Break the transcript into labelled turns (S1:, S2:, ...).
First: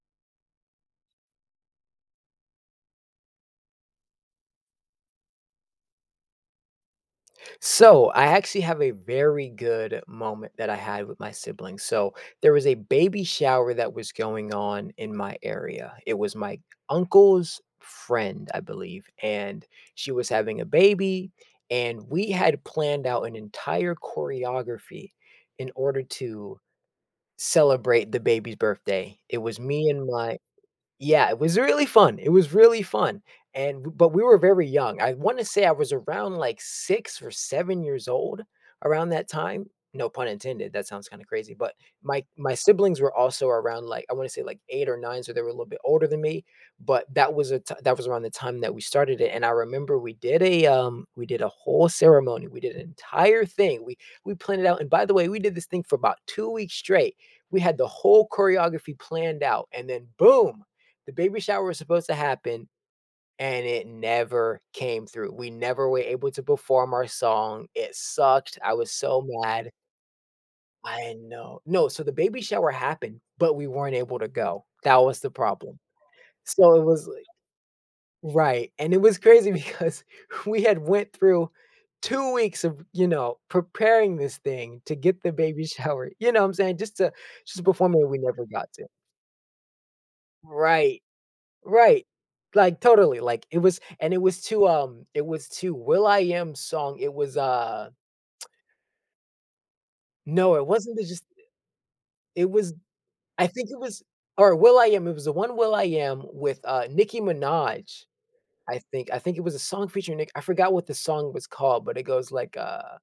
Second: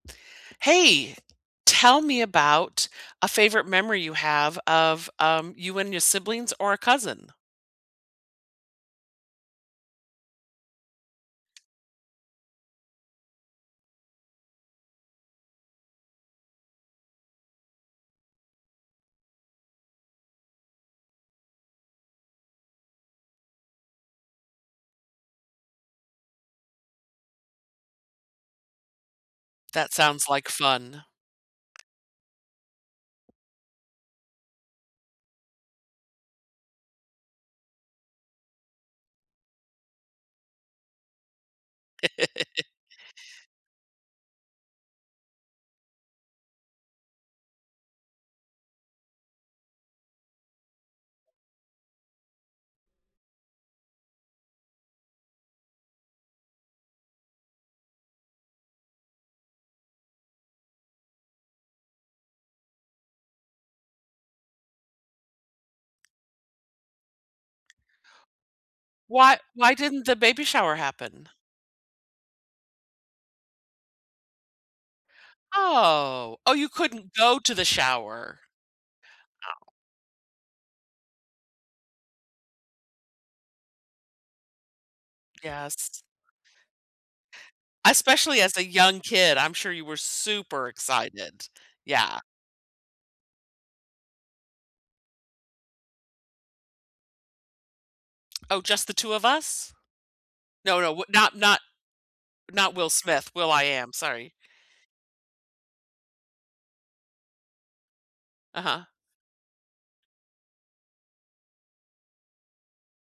S1: Hey! Tell me about a favorite memory you have of, um, you and your siblings or a cousin.
S2: So, I actually have a very good moment that I had with my siblings, so, there was a baby shower that was going on in my area. It was my uncle's friend, I believe, and she was having a baby and we had planned out an entire choreography in order to celebrate the baby's birthday. It was me
S1: That
S2: and
S1: sounds
S2: my
S1: like fun.
S2: Yeah, it was really fun, it was really fun, and b but we were very young. I wanna say I was around, like, 6 or 7 years old around that time. No pun intended, that sounds kinda crazy, but my my siblings were also around, like, I wanna say like 8 or 9, so, they were a little bit older than me, but that was a t that was around the time that we started it, and I remember we did a, um we did a whole ceremony, we did an entire thing. We we planned it out, and by the way, we did this thing for about 2 weeks straight. We had the whole choreography planned out and then boom, the baby shower was supposed to happen, and it never came through, we never were able to perform our song, it sucked, I was so
S1: Why
S2: mad.
S1: why didn't the baby shower
S2: I
S1: happen?
S2: know No, so, the baby shower happened, but we weren't able to go, that was the problem.
S1: Oh. Oh, you
S2: So it was,
S1: couldn't
S2: like
S1: go to the shower.
S2: right, and it was crazy
S1: Oh.
S2: because we had went through 2 weeks of, you know, preparing this thing to get the baby
S1: Yes.
S2: shower, you know what I'm sayin'? Just to just to perform it when we
S1: Especially
S2: never
S1: as a
S2: got to.
S1: young kid, I'm sure you were super
S2: Right.
S1: excited.
S2: Right.
S1: Yeah.
S2: Like, totally, like it was and it was to, um it was to will.i.am song, it was, uh
S1: Oh, "Just the two of us?"
S2: No, it
S1: No, no,
S2: wasn't the
S1: w
S2: just
S1: not not
S2: It was
S1: not Will Smith,
S2: I think it
S1: will.I.am,
S2: was
S1: sorry.
S2: or will.i.am, it was the one will.i.am with, uh, Nicki Minaj, I
S1: Uh-huh.
S2: think. I think it was a song featuring Nick I forgot what the song was called, but it goes like, uh